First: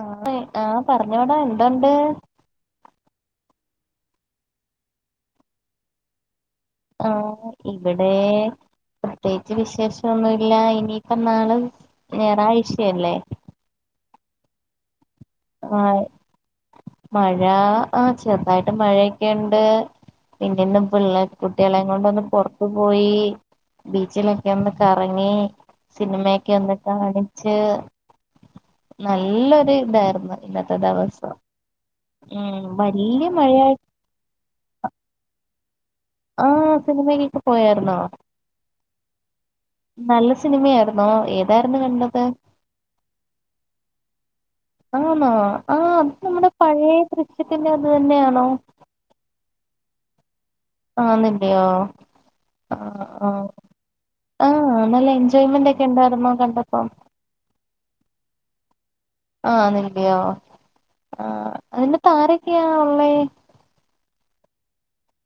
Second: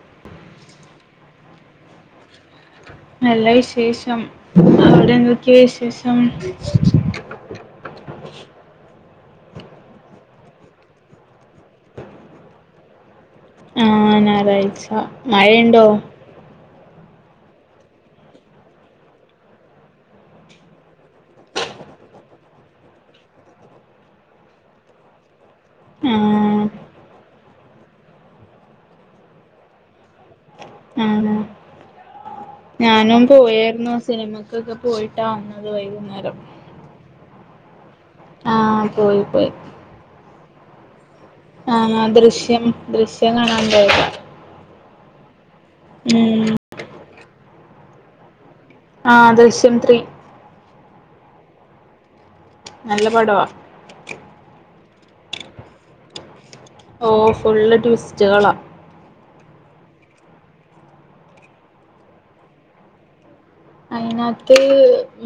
ആ ആഹ പറഞ്ഞോടാ എന്തണ്ട് നല്ല വിശേഷം അവിടെ എന്ധോക്കെ വിശേഷം ആ ഇവിടെ പ്രത്യേകിച്ച് വിശേഷൊന്നുല്ല ഇനിയിപ്പ നാള് ഞറാഴ്ചല്ലേ ആ ആറഴച ആഹ് മഴ ആഹ ചെറുതായിട്ട് മഴയൊക്കെണ്ട് പിന്നെന്ന പിള്ളേ കുട്ടികളെ കൊണ്ടൊന്ന് പോറത്തു പോയി ബീച്ചിലൊക്കെ ഒന്ന് കറങ്ങി സിനിമയൊക്കെ ആഹ് ഒന്ന് കാണിച്ച് നല്ലൊരു ഇതായിരുന്നു ഇന്നത്തെ ആഹ് ദിവസം ഉം ഞാനും വലിയ മഴയായി പോയായിരുന്നു സിനിമക്കൊക്കെ പോയിട്ട വന്നത് വൈകുനേരം ആഹ സിനിമയിക്കെക്കെ പോയരുന്നോ ആഹ പോയി പോയി നല്ല സിനിമയായിന്നോ ഏ ആഹ ഞാൻ ദൃശ്യം ദൃശ്യം കാണാൻ പോയതാ ആണെ ഉം പഴയ ദൃശ്യത്തിന്റെ അത് തന്നെയാണോ ആഹ ദശ്യംത്രീ ആന്നല്ലോയോ ആഹ നല്ല ആഹ പടവാ ആഹ് നല്ല എൻജോയ്മെന്റ് ഒക്കെ ഉണ്ടായിരരുന്നു കണ്ട ഓ ഫുള് ട്വിസ്റ്റുകളാ അന്നല്ലയോ ആ അതിൽ ആരൊക്കെയാ ഉള്ളേ അയിനാത്ത്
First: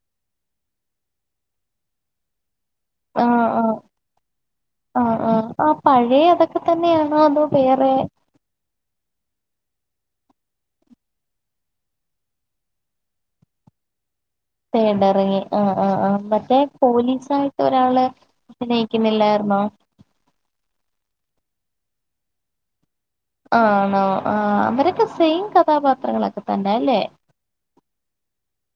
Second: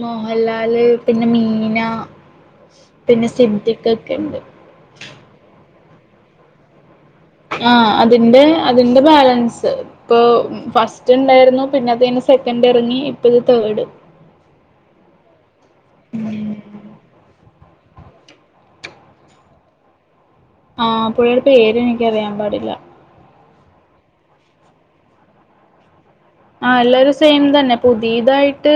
മോഹൻലാല് പിന്നെ മീന ആ പിന്നെ ആ സിദ്ധിഖ് ഒക്കെ ഇണ്ട് ആ ആ ആപഴയ അതൊക്കെ തന്നെയാണോ അതോ ആഹ വേറെ അതിന്റെ അതിന്റെ ബാലൻസ് ഇപ്പൊ ഫസ്റ്റ് ഇണ്ടായിരുന്നു പിന്നെ അത് കഴിഞ്ഞ് സെക്കൻഡ് ഇറങ്ങി ഇപ്പ ഇത് തേഡ് തേടറങ്ങി ആ് ആ് ആ മറ്റേ പോലീസായിട്ട് ഒരാള് അഭിനയിക്കുന്നില്ലാരുന്നോ ആ പുള്ളിയുടെ പേര് എനിക്കറിയാൻ പാടില്ല ആണോ ആ അവരൊക്കെ സെയിം കഥാപാത്രങ്ങളൊക്കെ ആ തന്നെ അല്ലേ എല്ലാരും സെയിം തന്നെ പുതിയതായിട്ട്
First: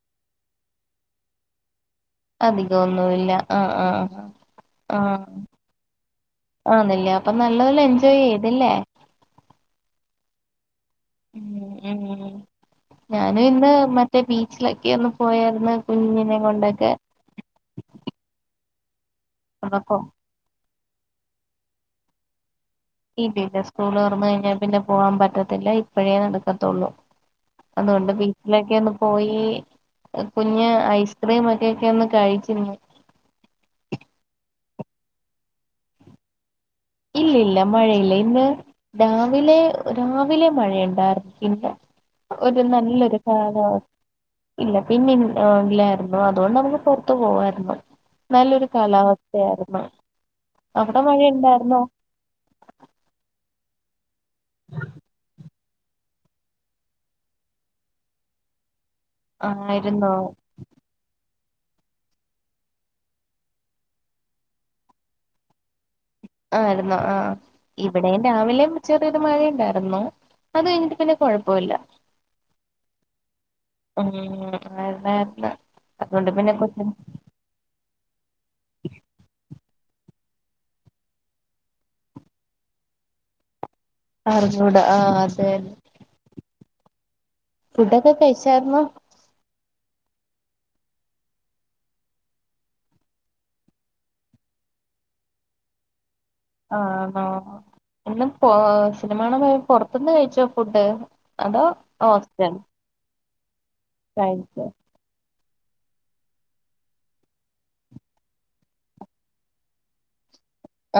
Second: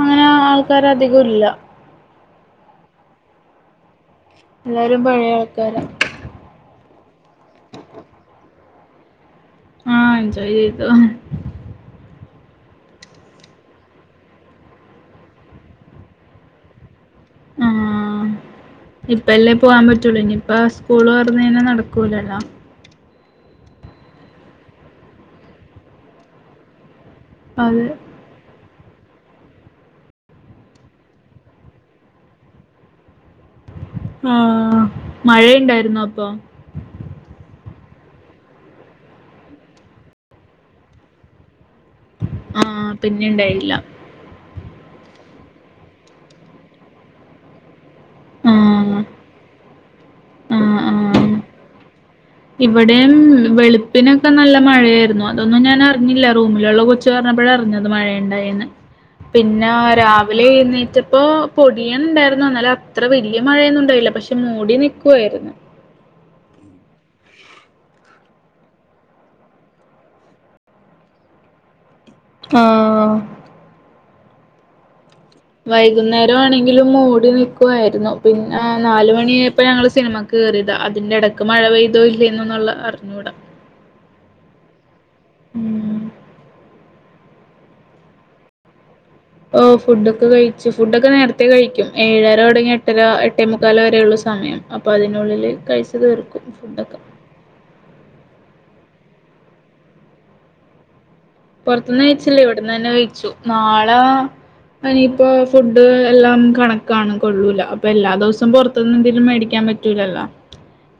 അങ്ങനെ ആൾക്കാര അധികംല്ല അധികം ഒന്നുല്ല ആഹ ആഹ ആഹ എല്ലരും പഴയ ആൾക്കാരാ ആന്നല്ലേ അപ്പൊ നല്ലതോല എൻജോയ് ചെയ്തില്ലേ ആഹ എഞ്ജോയ് ചെയ്തു ഉം ഉം ഉ ഞാനും ഇന്ന് മറ്റേ ബീച്ചിലൊക്കെ ഒന്ന് പോയായിരുന്നു കുഞ്ഞിനെ കൊണ്ടൊക്കെ ആഹ ഇപ്പ എല്ലേ പോവാൻ അപ്പൊ പറ്റുള്ളൂ ഇനിയിപ്പസ് സ്കൂൾതോരന്ന് കഴിഞ്ഞാൽ നടക്കുലല്ലോ ഇല്ല ഇല്ല സ്കൂളൊർന്ന് കഴിഞ്ഞാ പിന്നെ പോവാൻ പറ്റത്തില്ല ഇപ്പഴേ നടുക്കത്തുള്ളൂ. അതെ അതുകൊണ്ട് പി ട്ടിലൊക്കെ ഒന്ന് പോയി കുഞ്ഞ് ഐസ്ക്രീം ഒക്കെക്കെ ഒന്ന് കഴിച്ചി ആഹ് മഴുണ്ടായിുന്നോ അപ്പൊ? ഇല്ല ഇല്ല മഴയില്ല ഇന്ന്. രാവിലെ രാവിലെ മഴയുണ്ടായിരിക്കില്ല ഒരു ആഹ് നല്ലരു പിന്നെ ഇണ്ടായില്ല കാലാവസ്ഥ. ഇല്ല പിന്നെ ഇല്ലായിരുന്നു അതുകൊണ്ട് നമ്മുക്ക് പുറത്തു പോവായിരുന്നു. നല്ലൊരു ആഹ് കാലാവസ്ഥയായിരുന്നു ആഹ് അവിടെ ആഹ് മഴയുണ്ടായിരുന്നോ? ഇവിടെയും വെളുപ്പിനൊക്കെ നല്ല മഴയായിരുന്നു അതോ അതൊന്നും ഞാൻറിഞ്ഞില്ല റൂമിലുള്ള കൊച്ച് പറഞ്ഞപ്പഴ അറിഞ്ഞത് മഴണ്ടായീന്ന്. പിന്നെ ആയിരുന്നോ രാവിലെ എഴുന്നേറ്റപ്പോ പൊടിയണ് ണ്ടായിരുന്നു അന്നാല അത്ര വല്യ മഴയൊന്നും ഉണ്ടായില്ല പക്ഷെ മൂടി നിക്കുവായിരുന്നു. ആയിരുന്നോ ആഹ് ഇവിടെയും രാവിലെ ചെറിയൊരു മഴ ണ്ടായിര്ന്നു അത് കഴിഞ്ഞിട്ട് പിന്നെ കുഴപ്പല്ല ആഹ് ഉം അയന്നെ. വൈകുന്നേരം ആണെങ്കിലും മൂടി നി ക്കുവായിരുന്നു പിന്നെ നാല് മണിയപ്പോ ഞങ്ങള് സിനിമ കേറിയതാ അതിന്റെ ഇടക്ക് മഴ പെയ് തോ ഇല്ല എന്നന്നുള്ള അറിഞ്ഞൂടാ. അറിഞ്ഞുട ആഹ് അതെന്നെ. ഉം ഫുഡൊക്കെ കഴിച്ചായിരുന്നോ? ഓഹ് ഫുഡൊക്കെ കഴിച്ചു ഫുഡൊക്കെ നേരത്തെ കഴിക്കും ഏഴര തുടങ്ങി എട്ടര എട്ടേ മുക്കാല വരെയുള്ളൂ സമയം. അപ്പ അതിനുള്ളില് കഴിച് തീർക്കും. ഫുഡൊക്കെ ആണോ എന്ന പോ സിനിമാണാൻ പോയ പുറത്തുന്ന് കഴിച്ചോ ഫുഡ്? അതോ പുറത്തുന്ന് കഴച്ചില്ലേ ഹോസ്റ്റൽ ഇവിടന്ന് തന്നെ കഴിച്ചു നാളെ കഴിച്ചോ അനി ഇപ്പ ഫുഡ് എല്ലാം കണക്കാണ് കൊള്ളൂല അപ്പൊ എല്ലാ ദിവസവും പുറത് ന്ന് എന്തേലും മേടിക്കാൻ പറ്റൂലല്ലോ.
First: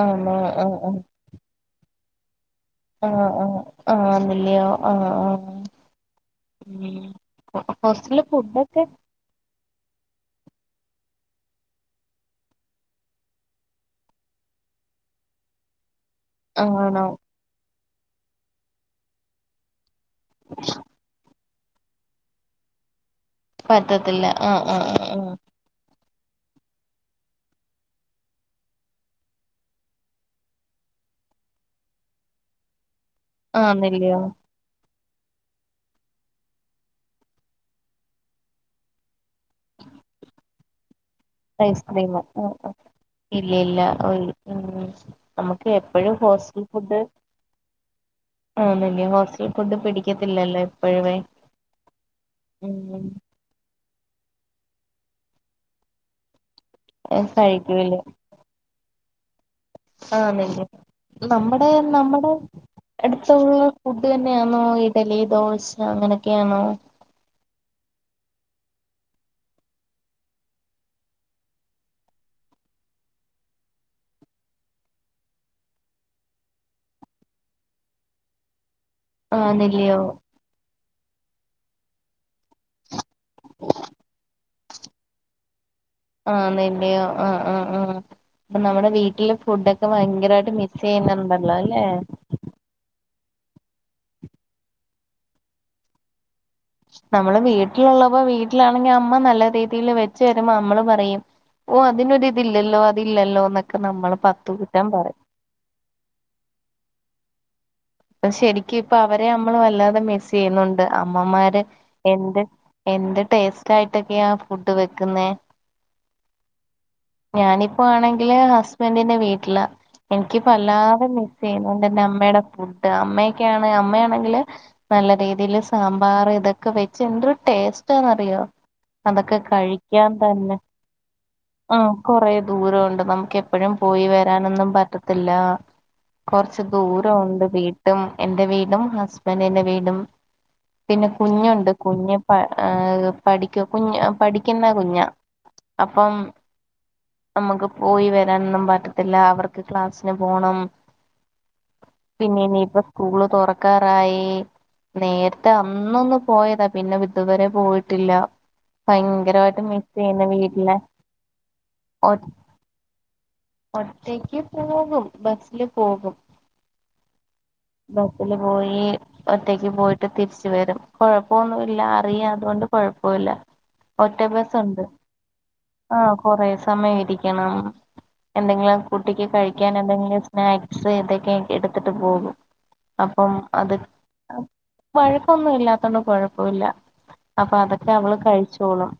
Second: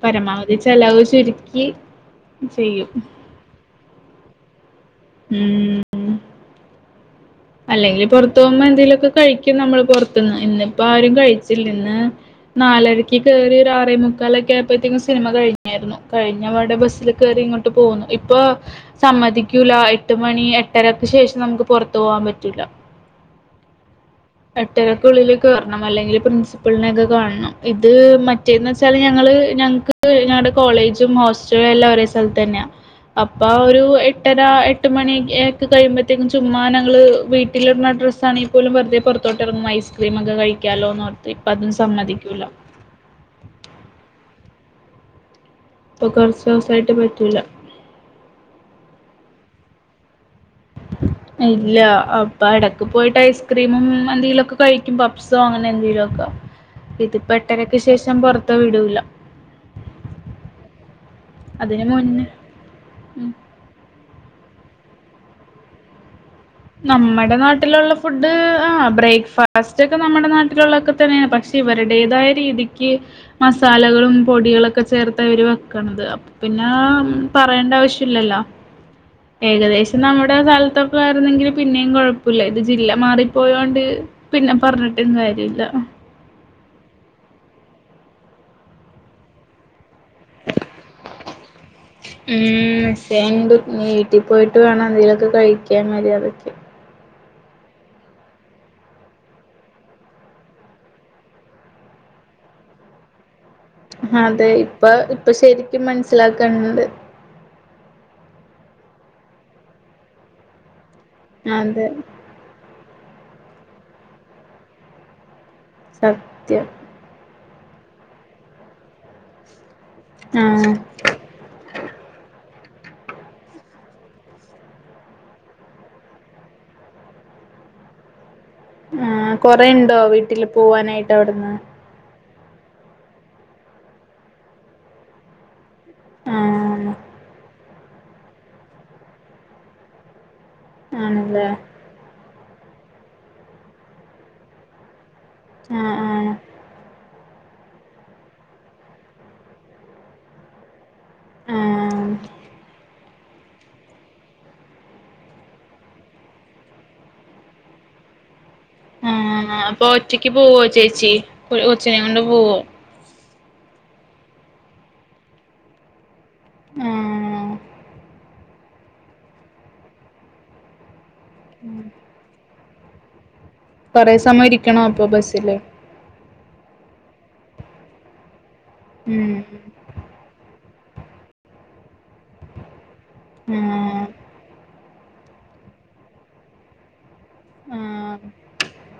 ആണോ പരമാവധി ആഹ് ചലവ് ചുരുക്കി ചെയ്യും. ആഹ് ആഹ് ആണല്ലയോ ആഹ് ആഹ് ഉം അല്ലെങ്കിൽ ഹോസ്റ്റലിലെ പുറത്തോകുമ്പോ ഫുഡൊക്കെ എന്തേലൊക്കെ കഴിക്കും നമ്മള് പുറത്ത്ന്ന് ഇന്നിപ്പോ ആരും കഴിച്ചില്ല ഇന്ന്. നാലരക്ക് കയറി ഒരു ആറേ മുക്കാലക്കെ ആയപ്പോഴത്തേക്കും സിനിമ കയി ഞേര്ന്നു കഴിഞ്ഞബാടെ ആണോ ബസ്സിൽ കയറി ഇങ്ങോട്ട് പോകുന്നു ഇപ്പൊ സമ്മതിക്കൂല അയ് ട്ട് മണി എട്ടരക്ക് ശേഷം നമുക്ക് പുറത്തു പോവാൻ പറ്റൂല. പറ്റത്തില്ല ആഹ് ആഹ് ആഹ് [unintelligible] പ്രിൻസിപിൾനെ ക്കെ കാൺണം ഇത് മറ്റേത്ചാല് ഞങ്ങള് ഞങക്ക്. [unintelligible] ഞങ്ങടെ കോളേജും ഹോസ്റ്റലും എല്ലാം ഒരേ സ്ഥലത്തന്നെയാ. അപ്പ ആഹ് ഒരു ആന്നില്ലയോ എട്ടര എട്ട് മണി ഒക്കെ കഴിയുമ്പോഴത്തേക്കും ചുമ്മാ ഞങ്ങള്. വീട്ടില്ട്ന്ന ഡ്രസ്സാണ് പോലും വെറുതെ പുറോട്ടറങ്ങും ഐസ്ക്രീമ് ഒക്കെ കഴിക്കാലോന്നോർ ഇപ്പം അതും ഐസ്ക്രീം സമ്മതിക്കൂല ആഹ് ആഹ് ഇല്ല ഇല്ല ഉം ഉം. നമുക്ക് ഇപ്പൊ എപ്പോഴും കുറച്ച് ഹോസ്റ്റൽ ദിവസമായിട്ട് ഫുഡ് പറ്റൂല ആണല്ലേ ഹോസ്റ്റൽ ഫുഡ് പിടി ക്കത്തില്ലല്ലോ. ഇല്ല അപ്പൊ ഇടക്ക് ഉം പോയിട്ട് ഐസ് ക്രീമും എന്തെലുക്കെ കഴിക്കും പപ്പ്സോ അങ്ങനെ എന്തെലൊക്കെ ഏ, ഇത്പ്പൊ എട്ടരക്ക കഴിക്കൂല ശേഷം പൊർ ത വിടൂല. ആണല്ലെ നമ്മുടെ അതിന് മുന്നേ നമ്മടെ. അടുത്തുള്ള ഫുഡ് തന്നെയാന്നോ, ഇഡലി ദോശ അങ്ങനെയൊക്കെയാന്നോ? നമ്മുടെ നാട്ടിലുള്ള ഫുഡ് ആഹ് ബ്രേക്ക്ഫാസ്റ്റ് ഒക്കെ നമ്മുടെ നാട്ടിലുള്ളൊക്കെ തന്നെയാണ് പക്ഷെ. ഇവരുടേതായ രീതിക്ക് മസാലകളും പൊടികളൊക്കെ ചേർത്താ ഇവര് വെക്ക്ണത്. അപ്പ പിന്നെ പറയേണ്ട ആവശ്യല്ലല്ലോ. ആന്നില്ല്യോ ഏകദേശം നമ്മുടെ കാലത്തൊക്കെ ആയിരുന്നെങ്കിൽ പിന്നിം കൊഴ പ്പുല്ല ഇത് ജില്ല മാറിപ്പോയോണ്ട് പിന്നെ പറഞ്ഞിട്ടും കാര്യല്ല ആണല്ല്യോ. ആഹ് ആഹ് ആഹ്. അപ്പം നമ്മുടെ വീട്ടില് ഫുഡൊക്കെ ഭയ് ങ്കരായിട്ട് മിസ് ചെയ്യുന്നുണ്ടല്ലോ ല്ലെ. ഉം മിസ്സെയ്യ്ണ്ട്. ഇനി വീട്ടി പോയിട്ട് വേണം എന്തേലു ഒക്കെ കഴിക്കാൻ മര്യാദക്ക്. നമ്മള് വീട്ടിലുള്ളപ്പം വീട്ടിലാണെങ്കി അമ്മ നല്ല രീതിയില് വെച്ച് തരുമ്പം നമ്മള് പറയും. ഓഹ് അതിനൊരു ഇതില്ലല്ലോ അതില്ലല്ലോന്നൊക്കെ നമ്മള് അതെ പത്തു ഇപ്പ കുറ്റം പറയും ഇപ്പൊ ശരിക്കും മനസ്സിലാക്കാനുണ്ട്. ഇപ്പൊ ശരിക്കും ഇപ്പൊ അവരെ നമ്മള് വല്ലാതെ മിസ് ചെയ്യുന്നുണ്ട് അമ്മമാരെ അതെ എന്ത് എന്ത് ടേസ്റ്റായിട്ടൊക്കെയാ ഫുഡ് വെക്കുന്നെ. സത്യം ഞാനിപ്പോ ആണെങ്കില് ഹസ്ബൻഡിന്റെ വീട്ടിലാ. എനിക്കിപ്പൊ ആഹ് വല്ലാതെ മിസ് സെയ്യുന്നുണ്ട് എന്റെ അമ്മയുടെ ഫുഡ് അമ്മയൊക്കെയാണ് അമ്മയാണെങ്കില് നല്ല രീതീല് സാമ്പാർ ഇതൊക്കെ വെച്ച് എന്തൊരു ടേസ്റ്റാന്നറിയോ ആ അതൊക്കെ കൊറേ ഉണ്ടോ കഴിക്കാൻ വീട്ടില് തന്നെ പോവാനായിട്ട് അവിടുന്ന് ആഹ് കൊറേ ദൂരവുണ്ട് നമുക്ക് എപ്പഴും പോയി വരാനൊന്നും പറ്റത്തില്ല കൊറച്ച് ആഹ് ദൂരവുണ്ട് വീട്ടും എന്റെ വീടും ഹസ്ബൻഡിന്റെ വീടും പിന്നെ ആണല്ലേ കുഞ്ഞുണ്ട് കുഞ്ഞ് പ ഏഹ് പഠിക്ക്യ കുഞ് പഠിക്കുന്ന കുഞ്ഞാ ആഹ് അപ്പം നമുക്ക് പോയി വരാനൊന്നും പറ്റത്തില്ല അവർക്ക് ക്ലാസ്സിന് പോണം ആഹ് പിന്നെ ഇനിയിപ്പോ സ്കൂള് തുറക്കാറായി നേരത്തെ അന്നൊന്ന് പോയതാ പിന്നെ ഇതുവരെ പോയിട്ടില്ല ആഹ് ആഹ് ഭയങ്കരമായിട്ട് അപ്പൊ മിസ്സ് ചെയ്യുന്നു ഒറ്റക്ക് പോവോ വീട്ടിലെ ചേച്ചി കൊച്ചിനെ ഒ കൊണ്ട് പോവോ ഒറ്റയ്ക്ക് പോകും ബസ്സില് പോകും ആഹ് ബസ്സില് പോയി ഒറ്റക്ക് പോയിട്ട് തിരിച്ച് വരും കുഴപ്പ ഒന്നു ഇല്ല അറിയാ അതോണ്ട് കുഴപ്പവില്ല കുറേ സമയ ഇരിക്കണോ അപ്പൊ ബസ്സില് ആഹ് കൊറെ സമയം ഇരിക്കണം എന്തെങ്കിലും കുട്ടിക്ക് ഉം കഴിക്കാൻ എന്തെങ്കിലും സ്നാക്സ് ഇതൊക്കെ എടുത്തിട്ട് പോകും അപ്പം അത് ആഹ് വഴക്കൊന്നും ഇല്ലാത്തോണ്ട് കൊഴപ്പവില്ല അപ്പൊ അതൊക്കെ അവള് ആഹ് കഴിച്ചോളും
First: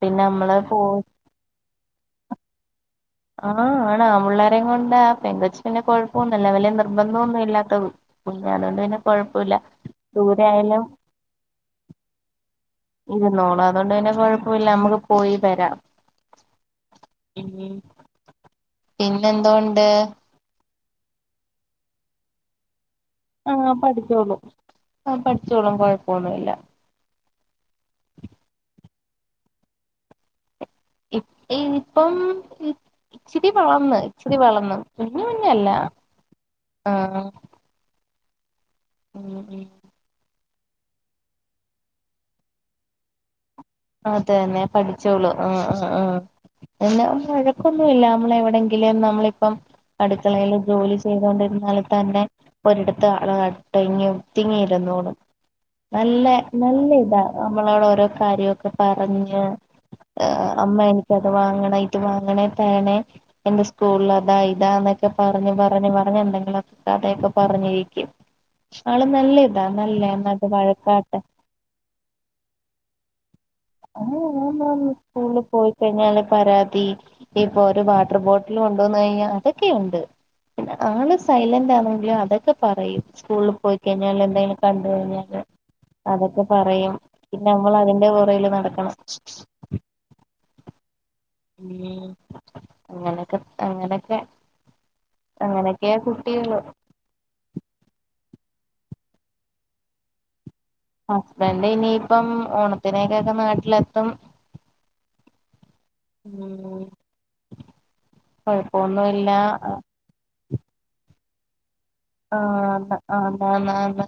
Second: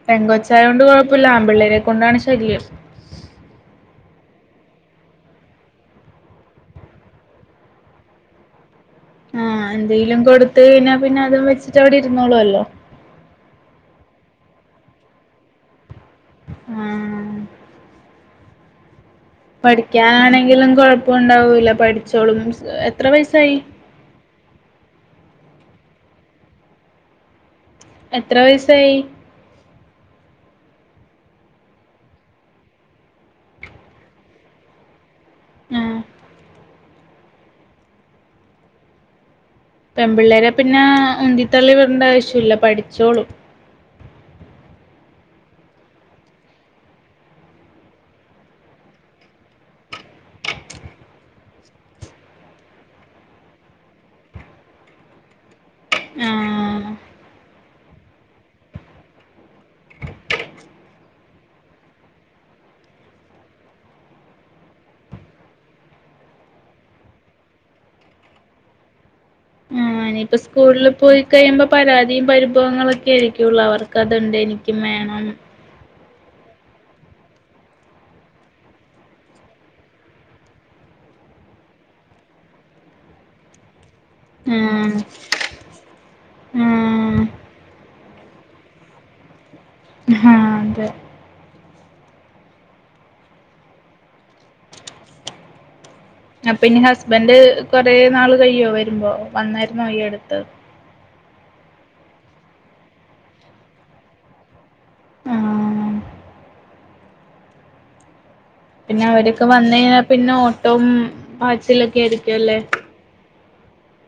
പിന്നെ നമ്മള് പോ ത്ത്ള്ള ആമ്പിള്ളേരെ കൊണ്ടാണ് ശല്യം. ആഹ് ആണ് ആമ്പിള്ളേരെം കൊണ്ടാ പെങ്കൊച്ച് പിന്നെ കൊഴപ്പമൊന്നുല്ല വല്ല്യ നിർബന്ധോന്നും ഇല്ലാത്തത് കൊണ്ട് അതോണ്ട് പിന്നെ കൊഴപ്പല്ല ആഹ് എന്തേലും ദൂരെ കൊടുത്ത് ആയാലും കഴിഞ്ഞാ പിന്നെ അതും വെച്ചിട്ട് അവിടെ ഇരുന്നോളൊല്ലോ ഇരുന്നോളു അതോണ്ട് പിന്നെ കുഴപ്പമില്ല നമുക്ക് പോയി വരാ. ആഹ് ഉം പിന്നെ എന്തോ പഠിക്കാനാണെങ്കിലും കൊഴപ്പം ഉണ്ടാവൂല്ല പഠിച്ചോളും ബൂ ആഹ് പഠിച്ചോളും ആ പഠിച്ചോളും കുഴപ്പൊന്നുമില്ല എത്ര വയസ്സായി ഇ ഇപ്പം ഇച്ചിരി വളർന്ന് ഇച്ചിരി വളർന്ന് വല്ല്യ കുഞ്ഞല്ല ആ ആഹ് പെൺപിള്ളേരെ പിന്നെ ഉന്തിത്തള്ളി വിടേണ്ട ആവശ്യമില്ല പഠിച്ചോളും അത് തന്നെ പഠിച്ചോളും ആഹ് ആഹ് ആഹ് എന്നാ വഴക്കൊന്നും ഇല്ല നമ്മള് എവിടെങ്കിലും നമ്മളിപ്പം അടുക്കളയിൽ ജോലി ചെയ്തൊണ്ടിരുന്നാൽ തന്നെ ഒരിടത്ത് അടങ്ങി ഒതിങ്ങി ഇരുന്നോളും നല്ല ആ നല്ല ഇതാ നമ്മളോടോരോ കാര്യയൊക്കെ പറഞ്ഞ് ആഹ് അമ്മ എനിക്ക് അത് വാങ്ങണെ ഇത് വാങ്ങണേ തേനെ എന്റെ സ്കൂൾല് അതാ ഇതാ എന്നൊക്കെ പറഞ്ഞ് പറഞ്ഞ് പറഞ്ഞ് എന്തെങ്കിലൊ കതയൊക്കെ പറഞ്ഞ് ഇരിക്കും. ആള് നല്ല ആഹ് ഇനി ഇപ്പ നന്നായിട്ട് സ്കൂൾല് വഴക്കാട്ട് പോയി കഴിയുമ്പോ പരാതിം പരിഭവങ്ങളൊക്കെ ആയിരിക്കുള്ളു അവർ ക്കതുണ്ട് എനിക്കും വേണം സ്കൂളിൽ പോയി കഴിഞ്ഞാല് പരാതി ഇപ്പോ ഒരു വാട്ടർ ബോട്ടിൽ കൊണ്ടുവന്നു കഴിഞ്ഞാ അതൊക്കെയുണ്ട്. പിന്നെ ആള് സൈലന്റ് ആണെങ്കിലും അതൊക്കെ പറയും സ്കൂളില് പോയിക്കഴിഞ്ഞാല് എത്തേലും ആ കണ്ട് കയിഞ്ഞാ ഒക്കെ അതൊക്കെ ആ പറയും പിന്നെ നമ്മള് അതിന്റെ പുറകില് നടക്കണം. ആഹ് അതെ ഉം അങ്ങനൊക്കെ അങ്ങനൊക്കെ അങ്ങനെയക്ക്യാ കു അപ്പ ഇനി ഹസ്ബന്ഡ് കുറേ നാള് കഴിയോ വരുമ്പോ വന്നായിരുന്നോ ഈ അടുത്ത് ഹസ്ബൻഡ ഇനിയിപ്പം ഓണത്തിനേക്കൊക്കെ നാട്ടിലെത്തും. ആ ഉം പിന്നെ കൊഴപ്പൊന്നുല്ല അവരൊക്കെ വന്ന് കഴിഞ്ഞാ പിന്നെ ഓട്ടോം പാച്ചിലൊക്കെ ആയിരി ആഹ് ആന്നാന്നന്ന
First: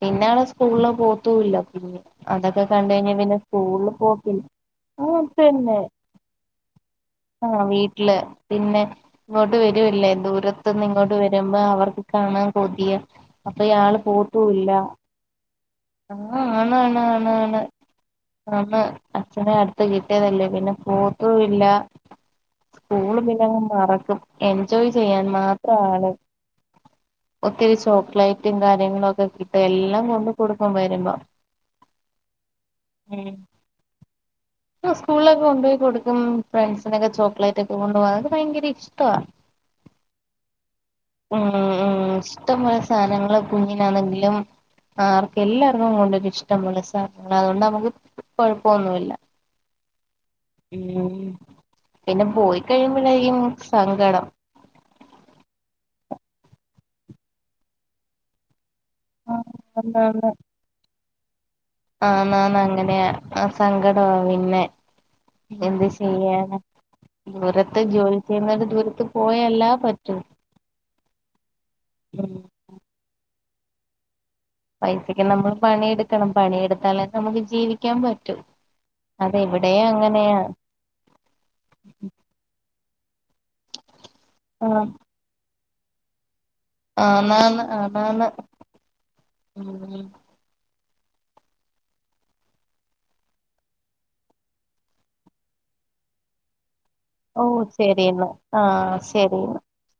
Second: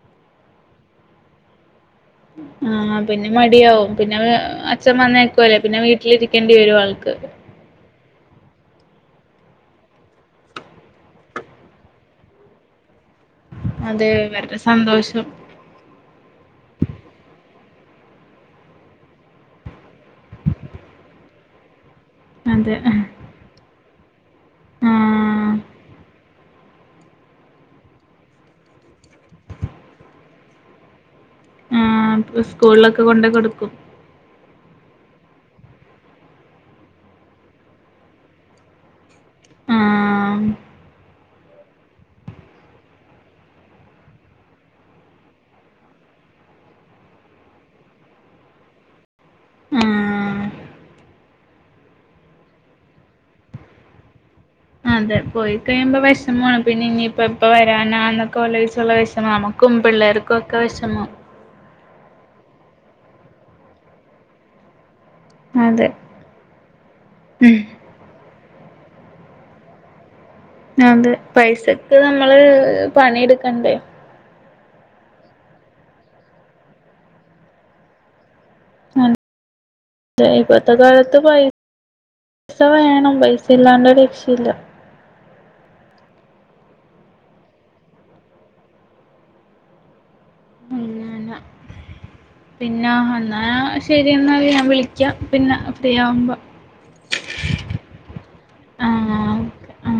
പിന്നെവള് സ്കൂള്ല് പോത്തൂല്ല പിന്നെ അതൊക്കെ കണ്ട് ആഹ് കഴിഞ്ഞാ പിന്നെ മടിയാവും സ്കൂളില് പിന്നെ പോക്കില്ല അച്ഛൻ വന്നേക്കുല്ലേ പിന്നെ വീട്ടിലിരിക്കേണ്ടി വരും ആൾക്ക് ആഹ് വീട്ടില് പിന്നെ ഇങ്ങോട്ട് വരുല്ലേ ദൂരത്തുന്ന് ഇങ്ങോട്ട് വരുമ്പോ അവർക്ക് കാണാൻ കൊതിയ അപ്പൊ ഇയാള് അതെ ഇവരുടെ പോതുള്ള സന്തോഷം ആഹ് ആണ് ആണ് ആണ് ആണ് അന്ന് അച്ഛനെ അട്ത്ത് കിട്ടിയതല്ലേ പിന്നെ പോത്തുല്ല അതെ സ്കൂള് പിന്നെ അങ്ങ് മറക്കും എൻജോയ് ചെയ്യാൻ ആഹ് മാത്രം ആള് ഒത്തിരി ചോക്ലേറ്റും കാര്യങ്ങളും ഒക്കെ കിട്ടാ എല്ലാം കൊണ്ട് കൊടുക്കും വരുമ്പോ ആഹ് ഇപ്പ സ്കൂൾലൊക്കെ കൊണ്ടെ കൊടുക്കും സ്കൂൾലൊക്കെ കൊണ്ടോയി കൊടുക്കും ഫ്രണ്ട്സിനൊക്കെ ചോക്ലേറ്റ് ഒക്കെ കൊണ്ടു പോകാൻ ഇതൊക്കെ ഭയങ്കര ഇഷ്ടാ ആഹ് ഉം ഉം ഇഷ്ടംപോലെ സാധനങ്ങള് കുഞ്ഞിനാന്നങ്കിലും ആർക്ക എല്ലാർക്കും കൊണ്ടരും ഇഷ്ടം പോലെ സാധനങ്ങള് അതോണ്ട് നമ്മക്ക് കുഴപ്പൊന്നുല്ല ആഹ് ഉം പിന്നെ പോയി കഴിയുമ്പഴായിരിക്കും സങ്കടം അതെ പോയി കഴിയുമ്പോ വെഷ്മാണ് പിന്നെ ഇനിയിപ്പ എപ്പ വരാനാന്നൊക്കെ ലോയിച്ചുള്ള വെഷ് മ നമുക്കും പിള്ളേർക്കും ഒക്കെ വിശമം ആന്ന് ആന്ന് അങ്ങനെയാ ആ സങ്കടാ പിന്നെ എന്ത് അതെ ചെയ്യാനാ ഉം ദൂര ത്ത് ജോലി ചെയ്യുന്നരു, ദൂരത്ത് പോയല്ലാ പറ്റു അതെ പൈസക്ക് നമ്മള് പണി എട്ക്കണ്ടേ പൈസക്ക് നമ്മള് പണിയെടുക്കണം പണിയെടുത്താലേ നമുക്ക് ജീവിക്കാൻ പറ്റൂ ആണ് അതെവിടെയും അങ്ങനെയാ ഇപ്പത്തെ കാലത്ത് പൈ സ വേണം പൈസ ഇല്ലാണ്ട ഒരു രക്ഷയില്ല ആ ആന്ന് ആന്ന് ഉം ഉം ഉം ഞാ പിന്നെ എന്നാ ഞാ ശരി എന്നാ ഞാൻ വിളിക്കാം പിന്നെ ഫ്രീ ആവുമ്പം ഓഹ് ശരിന്നാ ആഹ് ശരിന്ന ഓക്കെ ആഹ്